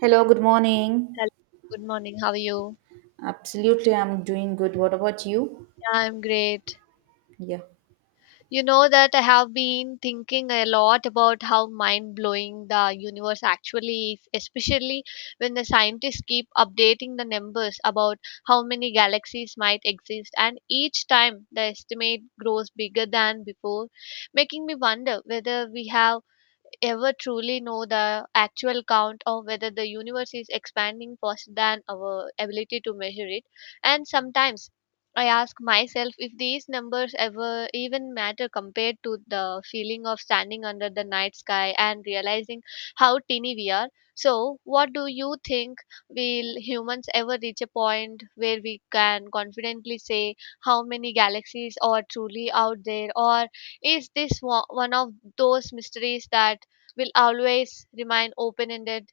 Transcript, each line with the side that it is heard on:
right: Hello, good morning.
left: Hello, good morning. How are you?
right: Absolutely, I'm doing good. What about you?
left: Yeah, I'm great.
right: Yeah.
left: You know that I have been thinking a lot about how mind blowing the universe actually is, especially when the scientists keep updating the numbers about how many galaxies might exist, and each time the estimate grows bigger than before, making me wonder whether we have ever truly know the actual count or whether the universe is expanding faster than our ability to measure it, and sometimes I ask myself if these numbers ever even matter compared to the feeling of standing under the night sky and realizing how teeny we are. So, what do you think? Will humans ever reach a point where we can confidently say how many galaxies are truly out there, or is this one of those mysteries that will always remain open ended?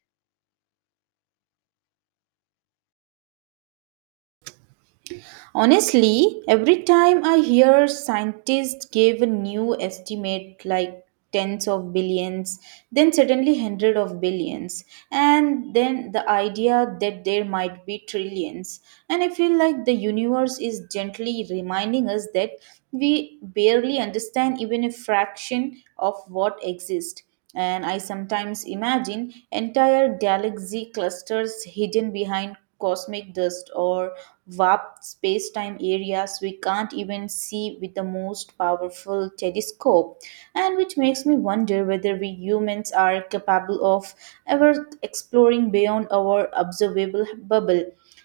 right: Honestly, every time I hear scientists give a new estimate like tens of billions, then suddenly hundred of billions, and then the idea that there might be trillions. And I feel like the universe is gently reminding us that we barely understand even a fraction of what exists. And I sometimes imagine entire galaxy clusters hidden behind cosmic dust or warped space-time areas we can't even see with the most powerful telescope. And which makes me wonder whether we humans are capable of ever exploring beyond our observable bubble.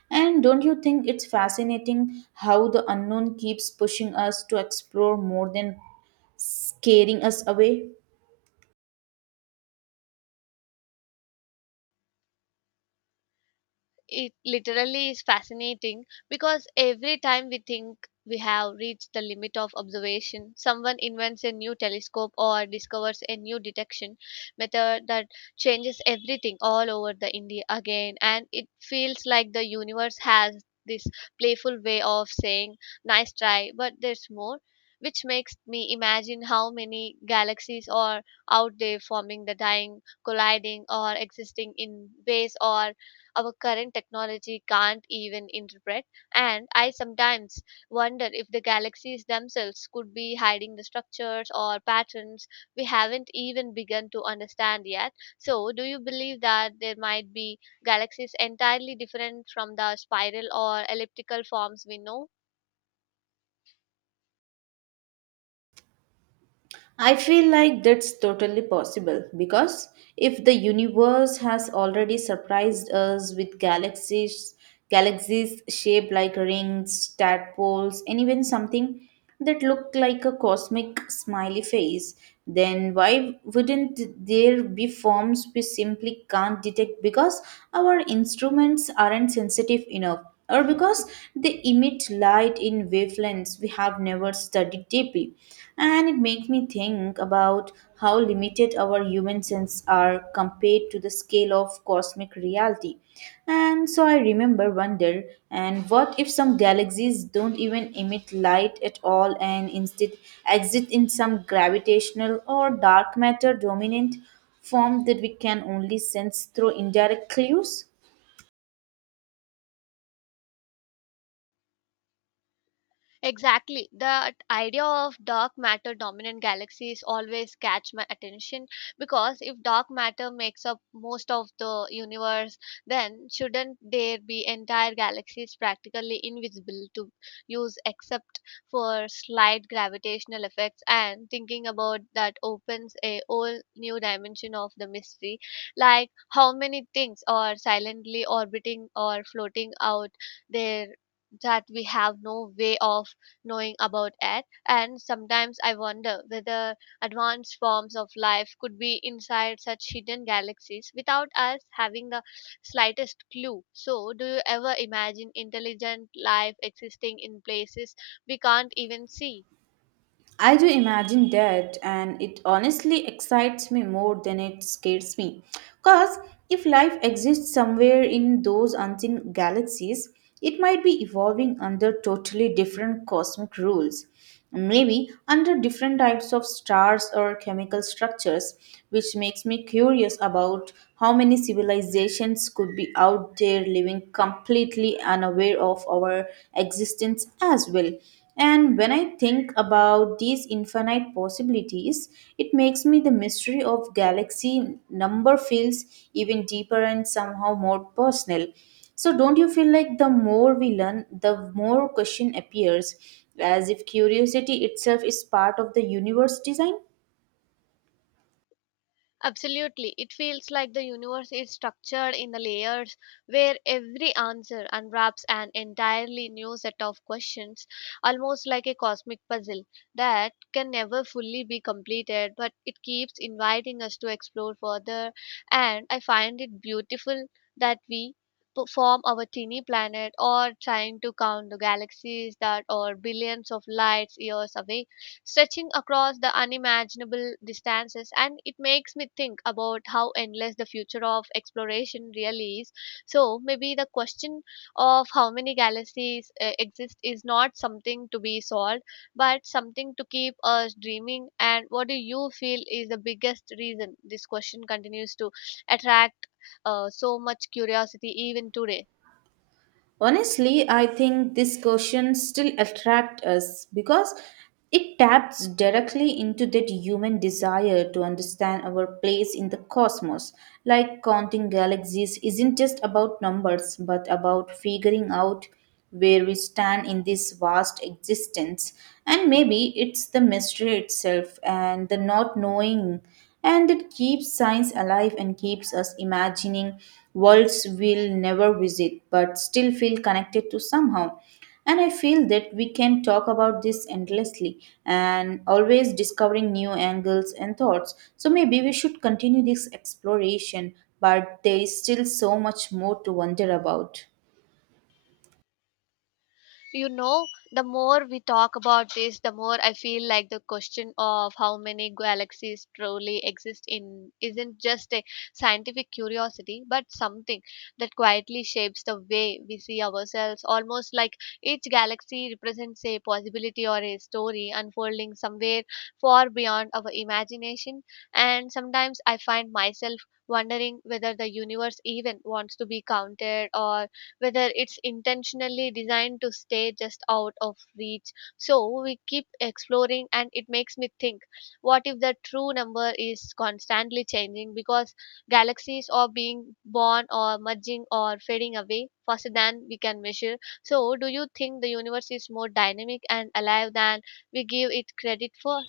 right: And don't you think it's fascinating how the unknown keeps pushing us to explore more than scaring us away?
left: It literally is fascinating because every time we think we have reached the limit of observation, someone invents a new telescope or discovers a new detection method that changes everything all over the India again. And it feels like the universe has this playful way of saying, "Nice try, but there's more." Which makes me imagine how many galaxies are out there forming the dying, colliding, or existing in ways or our current technology can't even interpret. And I sometimes wonder if the galaxies themselves could be hiding the structures or patterns we haven't even begun to understand yet. So, do you believe that there might be galaxies entirely different from the spiral or elliptical forms we know?
right: I feel like that's totally possible because if the universe has already surprised us with galaxies, galaxies shaped like rings, tadpoles, and even something that looked like a cosmic smiley face, then why wouldn't there be forms we simply can't detect because our instruments aren't sensitive enough? Or because they emit light in wavelengths we have never studied deeply. And it makes me think about how limited our human senses are compared to the scale of cosmic reality. And so I remember wonder, and what if some galaxies don't even emit light at all and instead exist in some gravitational or dark matter dominant form that we can only sense through indirect clues?
left: Exactly. The idea of dark matter dominant galaxies always catch my attention because if dark matter makes up most of the universe, then shouldn't there be entire galaxies practically invisible to use except for slight gravitational effects? And thinking about that opens a whole new dimension of the mystery, like how many things are silently orbiting or floating out there that we have no way of knowing about it. And sometimes I wonder whether advanced forms of life could be inside such hidden galaxies without us having the slightest clue. So, do you ever imagine intelligent life existing in places we can't even see?
right: I do imagine that, and it honestly excites me more than it scares me. Because if life exists somewhere in those unseen galaxies, it might be evolving under totally different cosmic rules. Maybe under different types of stars or chemical structures, which makes me curious about how many civilizations could be out there living completely unaware of our existence as well. And when I think about these infinite possibilities, it makes me the mystery of galaxy number feels even deeper and somehow more personal. So don't you feel like the more we learn, the more question appears, as if curiosity itself is part of the universe design?
left: Absolutely. It feels like the universe is structured in the layers where every answer unwraps an entirely new set of questions, almost like a cosmic puzzle that can never fully be completed, but it keeps inviting us to explore further. And I find it beautiful that we form our teeny planet or trying to count the galaxies that are billions of light years away, stretching across the unimaginable distances, and it makes me think about how endless the future of exploration really is. So maybe the question of how many galaxies exist is not something to be solved, but something to keep us dreaming. And what do you feel is the biggest reason this question continues to attract so much curiosity even today?
right: Honestly, I think this question still attracts us because it taps directly into that human desire to understand our place in the cosmos. Like counting galaxies isn't just about numbers, but about figuring out where we stand in this vast existence. And maybe it's the mystery itself and the not knowing, and it keeps science alive and keeps us imagining worlds we'll never visit but still feel connected to somehow. And I feel that we can talk about this endlessly and always discovering new angles and thoughts. So maybe we should continue this exploration, but there is still so much more to wonder about.
left: You know, the more we talk about this, the more I feel like the question of how many galaxies truly exist in isn't just a scientific curiosity but something that quietly shapes the way we see ourselves, almost like each galaxy represents a possibility or a story unfolding somewhere far beyond our imagination. And sometimes I find myself wondering whether the universe even wants to be counted or whether it's intentionally designed to stay just out of reach. So we keep exploring, and it makes me think, what if the true number is constantly changing because galaxies are being born or merging or fading away faster than we can measure? So, do you think the universe is more dynamic and alive than we give it credit for?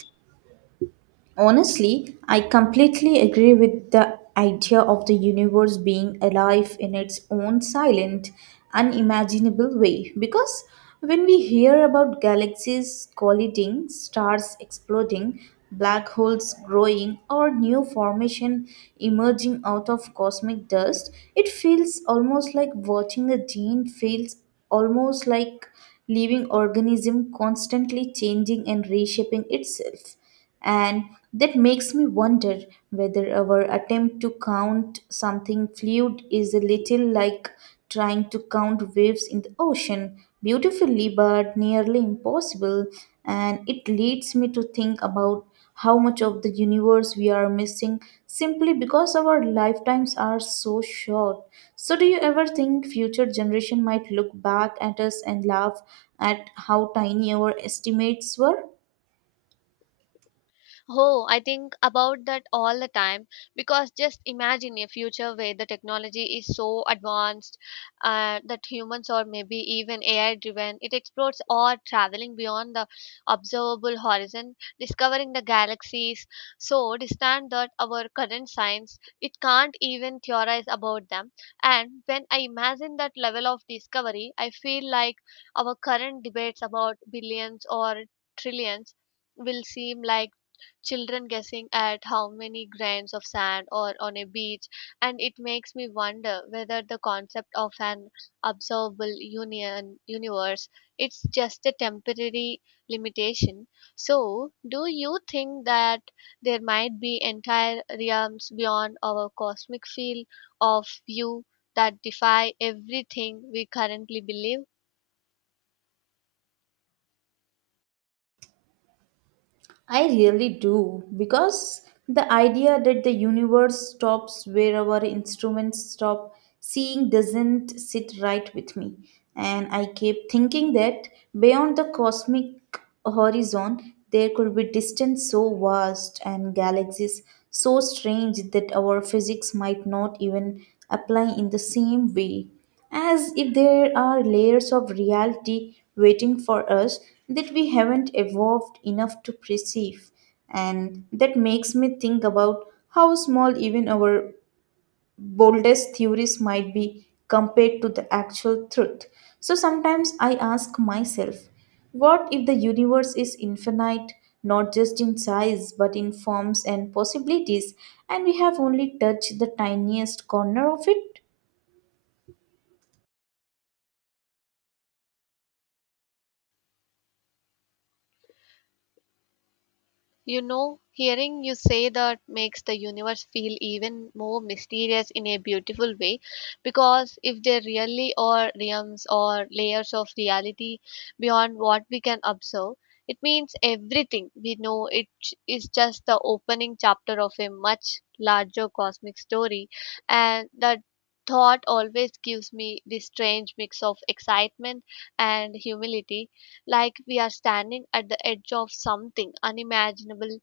right: Honestly, I completely agree with the idea of the universe being alive in its own silent, unimaginable way. Because when we hear about galaxies colliding, stars exploding, black holes growing, or new formation emerging out of cosmic dust, it feels almost like watching a gene feels almost like living organism constantly changing and reshaping itself. And that makes me wonder whether our attempt to count something fluid is a little like trying to count waves in the ocean, beautifully but nearly impossible. And it leads me to think about how much of the universe we are missing simply because our lifetimes are so short. So do you ever think future generation might look back at us and laugh at how tiny our estimates were?
left: Oh, I think about that all the time because just imagine a future where the technology is so advanced that humans or maybe even AI driven, it explores or traveling beyond the observable horizon, discovering the galaxies so distant that our current science it can't even theorize about them. And when I imagine that level of discovery, I feel like our current debates about billions or trillions will seem like children guessing at how many grains of sand or on a beach, and it makes me wonder whether the concept of an observable union universe it's just a temporary limitation. So, do you think that there might be entire realms beyond our cosmic field of view that defy everything we currently believe?
right: I really do, because the idea that the universe stops where our instruments stop seeing doesn't sit right with me. And I keep thinking that beyond the cosmic horizon, there could be distance so vast and galaxies so strange that our physics might not even apply in the same way, as if there are layers of reality waiting for us that we haven't evolved enough to perceive. And that makes me think about how small even our boldest theories might be compared to the actual truth. So sometimes I ask myself, what if the universe is infinite, not just in size, but in forms and possibilities, and we have only touched the tiniest corner of it?
left: You know, hearing you say that makes the universe feel even more mysterious in a beautiful way, because if there really are realms or layers of reality beyond what we can observe, it means everything we know it is just the opening chapter of a much larger cosmic story, and that thought always gives me this strange mix of excitement and humility, like we are standing at the edge of something unimaginable,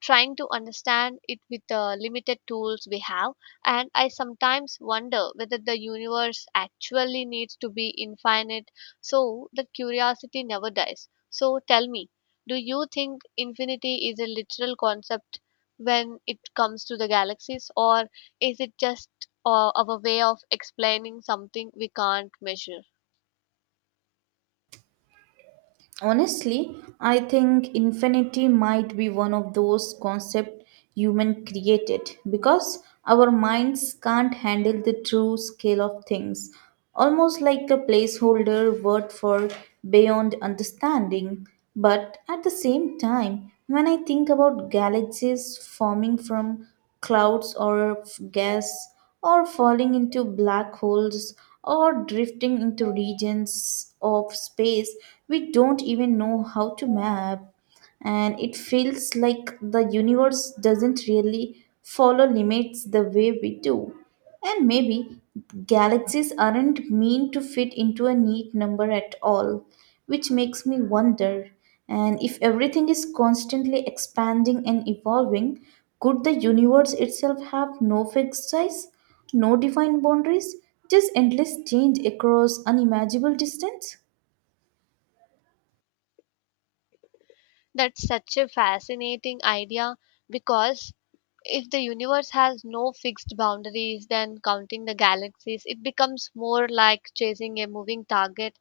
left: trying to understand it with the limited tools we have. And I sometimes wonder whether the universe actually needs to be infinite so that curiosity never dies. So tell me, do you think infinity is a literal concept when it comes to the galaxies, or is it just our way of explaining something we can't measure?
right: Honestly, I think infinity might be one of those concepts human created because our minds can't handle the true scale of things. Almost like a placeholder word for beyond understanding. But at the same time, when I think about galaxies forming from clouds or gas, or falling into black holes, or drifting into regions of space we don't even know how to map, and it feels like the universe doesn't really follow limits the way we do. And maybe galaxies aren't meant to fit into a neat number at all, which makes me wonder, and if everything is constantly expanding and evolving, could the universe itself have no fixed size, no defined boundaries, just endless change across unimaginable distance?
left: That's such a fascinating idea, because if the universe has no fixed boundaries, then counting the galaxies, it becomes more like chasing a moving target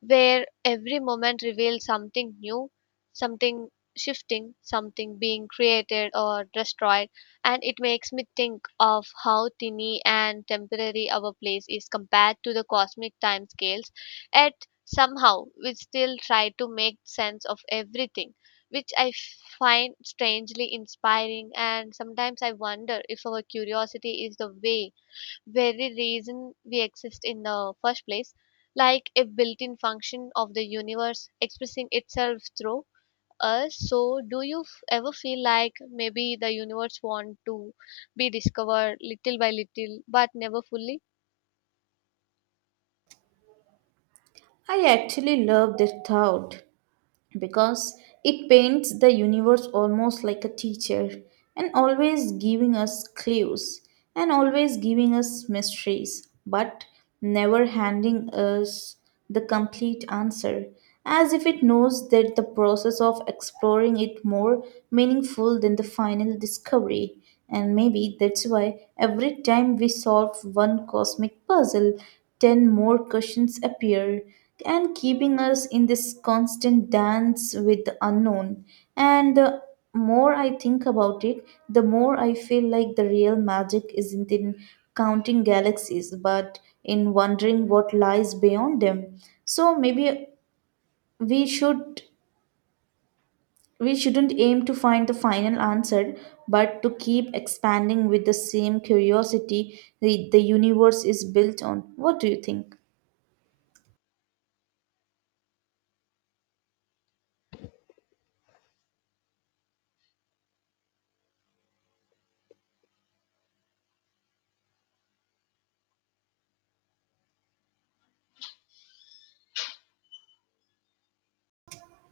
left: where every moment reveals something new, something shifting, something being created or destroyed, and it makes me think of how tiny and temporary our place is compared to the cosmic time scales. Yet somehow we still try to make sense of everything. Which I find strangely inspiring, and sometimes I wonder if our curiosity is the way very reason we exist in the first place, like a built in function of the universe expressing itself through us. So, do you ever feel like maybe the universe want to be discovered little by little but never fully?
right: I actually love that thought because it paints the universe almost like a teacher, and always giving us clues and always giving us mysteries but never handing us the complete answer, as if it knows that the process of exploring it more meaningful than the final discovery. And maybe that's why every time we solve one cosmic puzzle, 10 more questions appear and keeping us in this constant dance with the unknown. And the more I think about it, the more I feel like the real magic isn't in counting galaxies, but in wondering what lies beyond them. So maybe we should we shouldn't aim to find the final answer, but to keep expanding with the same curiosity the universe is built on. What do you think?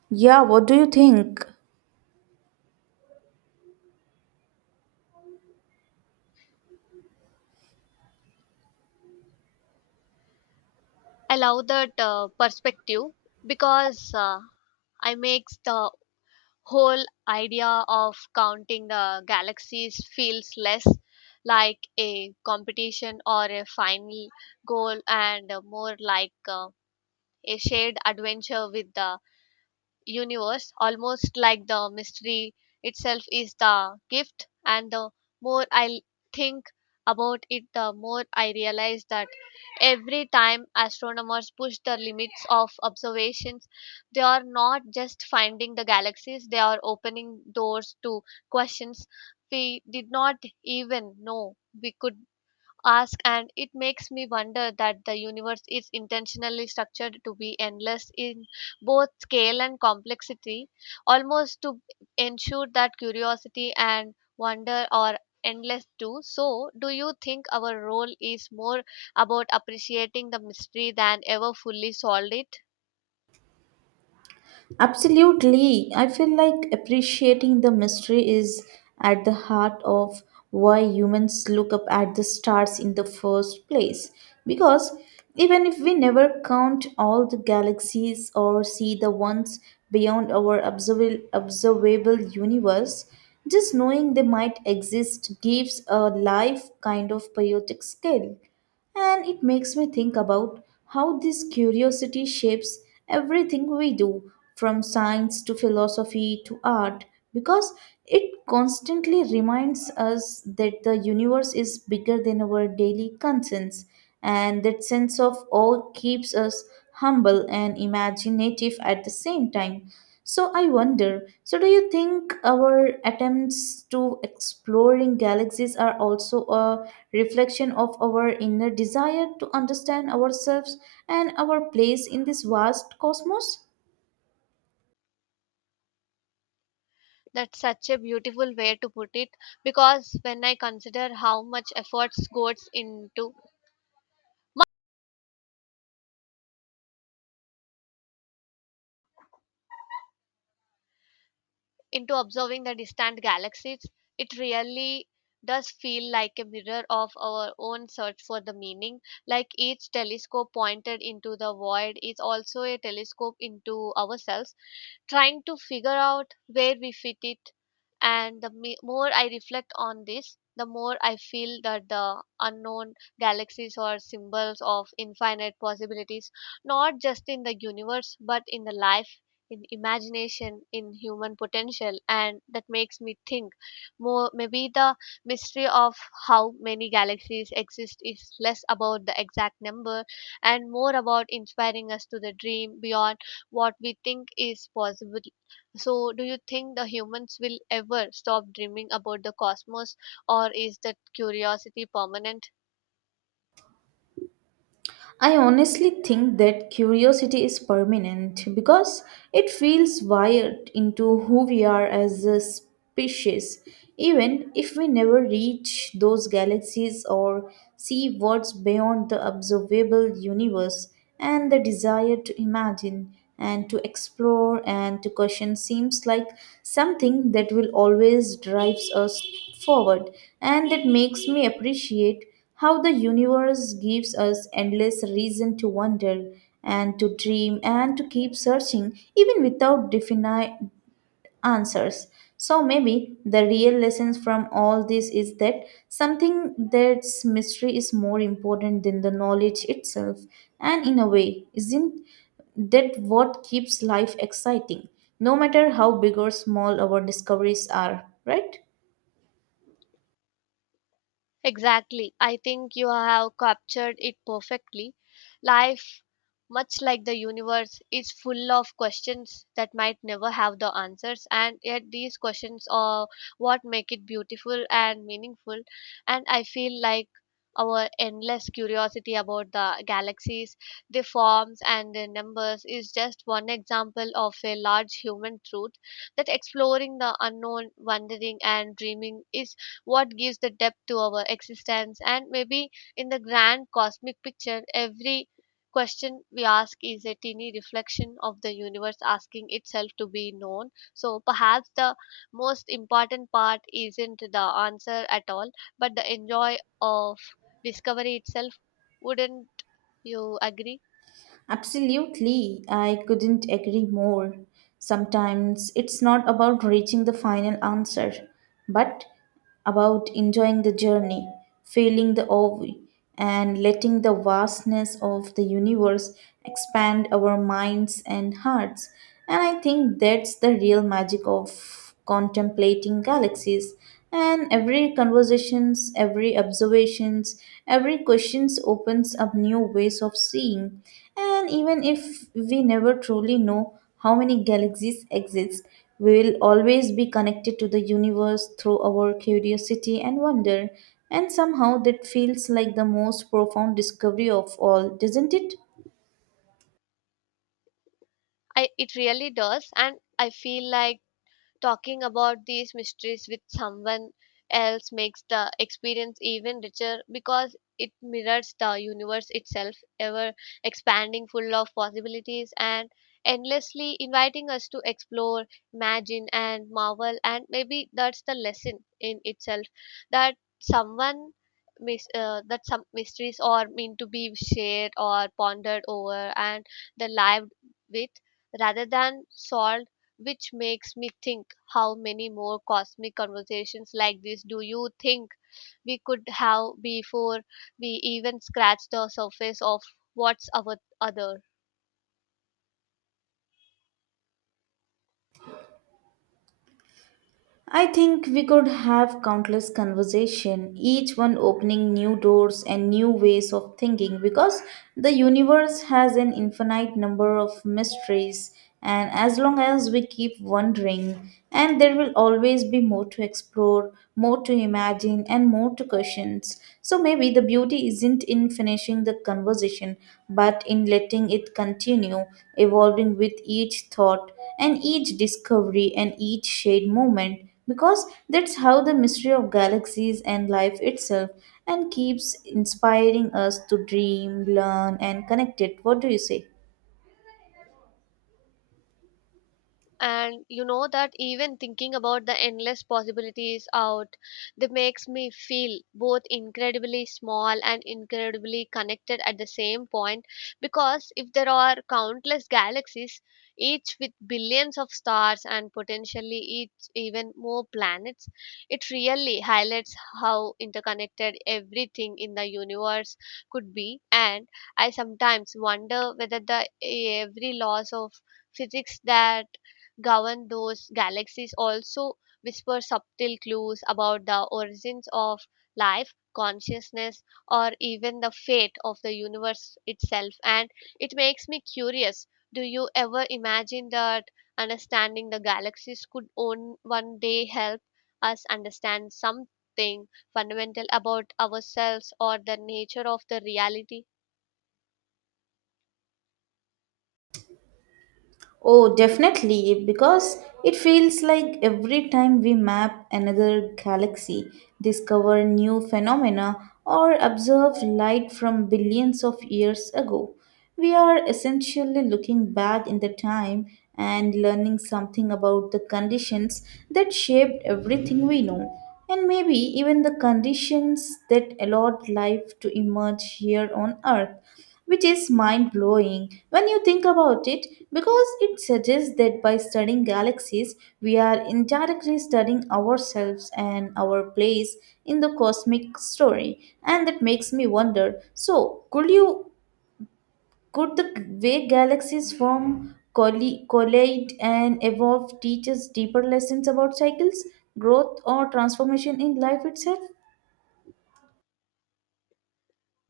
right: Yeah, what do you think?
left: I love that perspective, because I makes the whole idea of counting the galaxies feels less like a competition or a final goal and more like a shared adventure with the universe, almost like the mystery itself is the gift. And the more I think about it, the more I realize that every time astronomers push the limits of observations, they are not just finding the galaxies, they are opening doors to questions we did not even know we could ask. And it makes me wonder that the universe is intentionally structured to be endless in both scale and complexity, almost to ensure that curiosity and wonder are endless too. So do you think our role is more about appreciating the mystery than ever fully solved it?
right: Absolutely. I feel like appreciating the mystery is at the heart of why humans look up at the stars in the first place. Because even if we never count all the galaxies or see the ones beyond our observable universe, just knowing they might exist gives a life kind of poetic scale. And it makes me think about how this curiosity shapes everything we do, from science to philosophy to art, because it constantly reminds us that the universe is bigger than our daily concerns, and that sense of awe keeps us humble and imaginative at the same time. So I wonder, so do you think our attempts to exploring galaxies are also a reflection of our inner desire to understand ourselves and our place in this vast cosmos?
left: That's such a beautiful way to put it, because when I consider how much efforts goes into observing the distant galaxies, it really does feel like a mirror of our own search for the meaning. Like each telescope pointed into the void is also a telescope into ourselves, trying to figure out where we fit it. And the more I reflect on this, the more I feel that the unknown galaxies are symbols of infinite possibilities, not just in the universe but in the life, in imagination, in human potential, and that makes me think more, maybe the mystery of how many galaxies exist is less about the exact number and more about inspiring us to the dream beyond what we think is possible. So, do you think the humans will ever stop dreaming about the cosmos, or is that curiosity permanent?
right: I honestly think that curiosity is permanent because it feels wired into who we are as a species, even if we never reach those galaxies or see what's beyond the observable universe. And the desire to imagine and to explore and to question seems like something that will always drives us forward. And it makes me appreciate how the universe gives us endless reason to wonder and to dream and to keep searching, even without answers. So maybe the real lessons from all this is that something that's mystery is more important than the knowledge itself. And in a way, isn't that what keeps life exciting? No matter how big or small our discoveries are, right?
left: Exactly. I think you have captured it perfectly. Life, much like the universe, is full of questions that might never have the answers, and yet these questions are what make it beautiful and meaningful. And I feel like our endless curiosity about the galaxies, their forms, and their numbers is just one example of a large human truth, that exploring the unknown, wondering, and dreaming is what gives the depth to our existence. And maybe in the grand cosmic picture, every question we ask is a teeny reflection of the universe asking itself to be known. So perhaps the most important part isn't the answer at all, but the enjoy of discovery itself. Wouldn't you agree?
right: Absolutely, I couldn't agree more. Sometimes it's not about reaching the final answer, but about enjoying the journey, feeling the awe, and letting the vastness of the universe expand our minds and hearts. And I think that's the real magic of contemplating galaxies. And every conversations, every observations, every questions opens up new ways of seeing. And even if we never truly know how many galaxies exist, we will always be connected to the universe through our curiosity and wonder. And somehow that feels like the most profound discovery of all, doesn't it?
left: I, it really does, and I feel like talking about these mysteries with someone else makes the experience even richer, because it mirrors the universe itself, ever expanding, full of possibilities, and endlessly inviting us to explore, imagine, and marvel. And maybe that's the lesson in itself, that someone some mysteries are meant to be shared or pondered over and the lived with rather than solved, which makes me think, how many more cosmic conversations like this do you think we could have before we even scratch the surface of what's our other?
right: I think we could have countless conversation, each one opening new doors and new ways of thinking because the universe has an infinite number of mysteries, and as long as we keep wondering, and there will always be more to explore, more to imagine, and more to questions. So maybe the beauty isn't in finishing the conversation but in letting it continue evolving with each thought and each discovery and each shared moment, because that's how the mystery of galaxies and life itself, and keeps inspiring us to dream, learn, and connect it. What do you say?
left: And you know that even thinking about the endless possibilities out that makes me feel both incredibly small and incredibly connected at the same point, because if there are countless galaxies, each with billions of stars and potentially each even more planets, it really highlights how interconnected everything in the universe could be. And I sometimes wonder whether the every laws of physics that govern those galaxies also whisper subtle clues about the origins of life, consciousness, or even the fate of the universe itself, and it makes me curious, do you ever imagine that understanding the galaxies could on one day help us understand something fundamental about ourselves or the nature of the reality?
right: Oh, definitely, because it feels like every time we map another galaxy, discover new phenomena, or observe light from billions of years ago, we are essentially looking back in the time and learning something about the conditions that shaped everything we know, and maybe even the conditions that allowed life to emerge here on Earth, which is mind blowing when you think about it, because it suggests that by studying galaxies, we are indirectly studying ourselves and our place in the cosmic story. And that makes me wonder, so, could the way galaxies form, collide, and evolve teach us deeper lessons about cycles, growth, or transformation in life itself?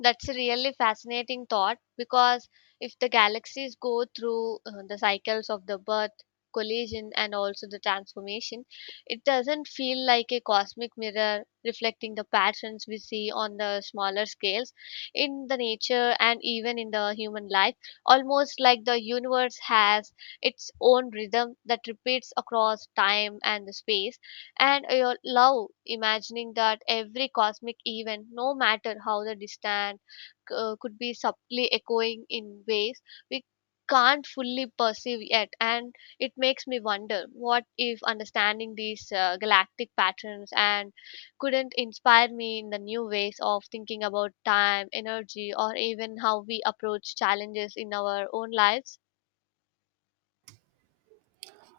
left: That's a really fascinating thought, because if the galaxies go through the cycles of the birth, collision, and also the transformation, it doesn't feel like a cosmic mirror reflecting the patterns we see on the smaller scales in the nature and even in the human life. Almost like the universe has its own rhythm that repeats across time and the space, and I love imagining that every cosmic event, no matter how the distant, could be subtly echoing in ways we can't fully perceive yet. And it makes me wonder, what if understanding these galactic patterns and couldn't inspire me in the new ways of thinking about time, energy, or even how we approach challenges in our own lives?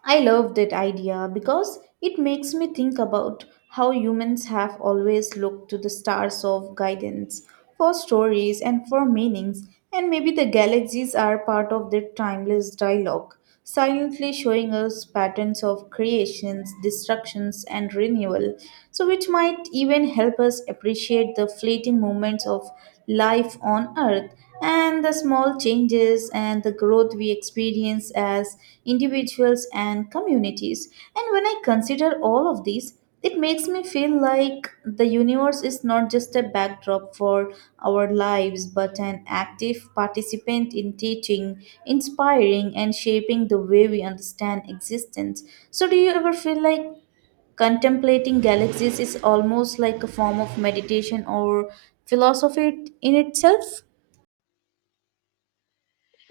right: I love that idea because it makes me think about how humans have always looked to the stars of guidance, for stories and for meanings, and maybe the galaxies are part of that timeless dialogue, silently showing us patterns of creations, destructions, and renewal, so which might even help us appreciate the fleeting moments of life on Earth and the small changes and the growth we experience as individuals and communities. And when I consider all of these, it makes me feel like the universe is not just a backdrop for our lives, but an active participant in teaching, inspiring, and shaping the way we understand existence. So, do you ever feel like contemplating galaxies is almost like a form of meditation or philosophy in itself?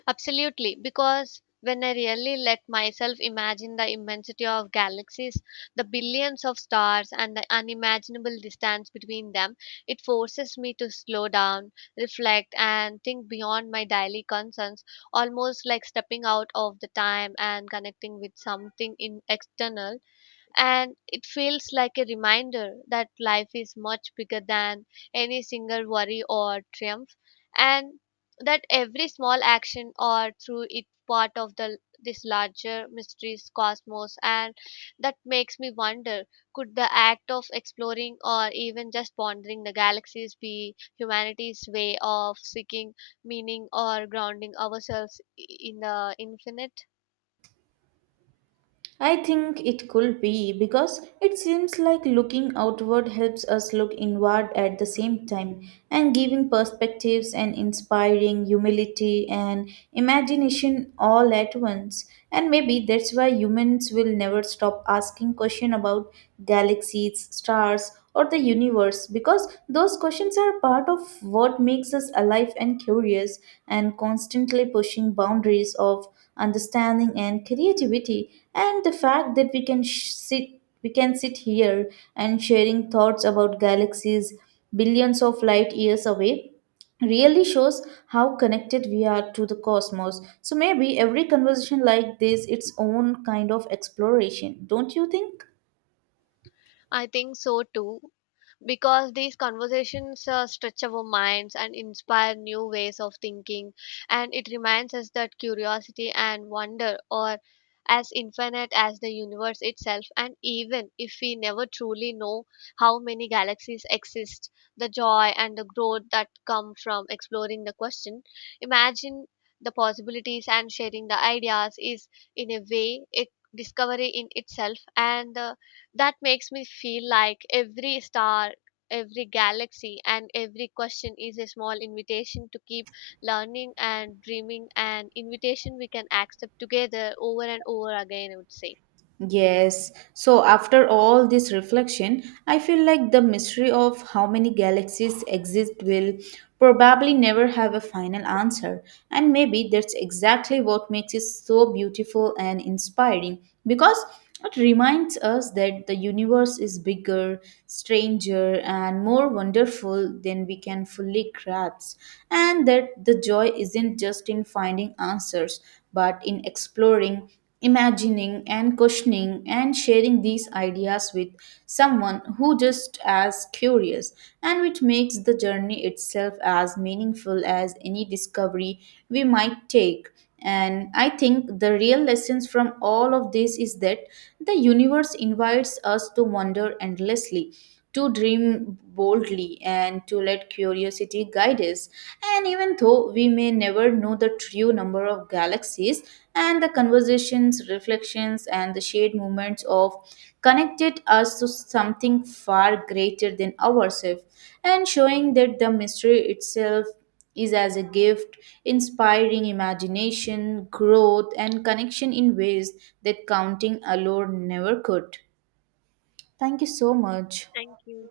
left: Absolutely, because when I really let myself imagine the immensity of galaxies, the billions of stars, and the unimaginable distance between them, it forces me to slow down, reflect, and think beyond my daily concerns, almost like stepping out of the time and connecting with something in external. And it feels like a reminder that life is much bigger than any single worry or triumph, and that every small action or through it part of the this larger mysteries cosmos. And that makes me wonder, could the act of exploring or even just pondering the galaxies be humanity's way of seeking meaning or grounding ourselves in the infinite?
right: I think it could be, because it seems like looking outward helps us look inward at the same time, and giving perspectives and inspiring humility and imagination all at once. And maybe that's why humans will never stop asking questions about galaxies, stars, or the universe, because those questions are part of what makes us alive and curious and constantly pushing boundaries of understanding and creativity. And the fact that we can sit here and sharing thoughts about galaxies billions of light years away really shows how connected we are to the cosmos. So maybe every conversation like this its own kind of exploration, don't you think?
left: I think so too, because these conversations stretch our minds and inspire new ways of thinking, and it reminds us that curiosity and wonder are as infinite as the universe itself. And even if we never truly know how many galaxies exist, the joy and the growth that come from exploring the question, imagine the possibilities and sharing the ideas is, in a way, a discovery in itself. And the that makes me feel like every star, every galaxy, and every question is a small invitation to keep learning and dreaming, an invitation we can accept together over and over again, I would say.
right: Yes, so after all this reflection, I feel like the mystery of how many galaxies exist will probably never have a final answer. And maybe that's exactly what makes it so beautiful and inspiring. Because it reminds us that the universe is bigger, stranger, and more wonderful than we can fully grasp, and that the joy isn't just in finding answers, but in exploring, imagining, and questioning, and sharing these ideas with someone who just as curious, and which makes the journey itself as meaningful as any discovery we might take. And I think the real lessons from all of this is that the universe invites us to wander endlessly, to dream boldly, and to let curiosity guide us. And even though we may never know the true number of galaxies, and the conversations, reflections, and the shared moments of connected us to something far greater than ourselves, and showing that the mystery itself is as a gift, inspiring imagination, growth, and connection in ways that counting alone never could. Thank you so much.
left: Thank you.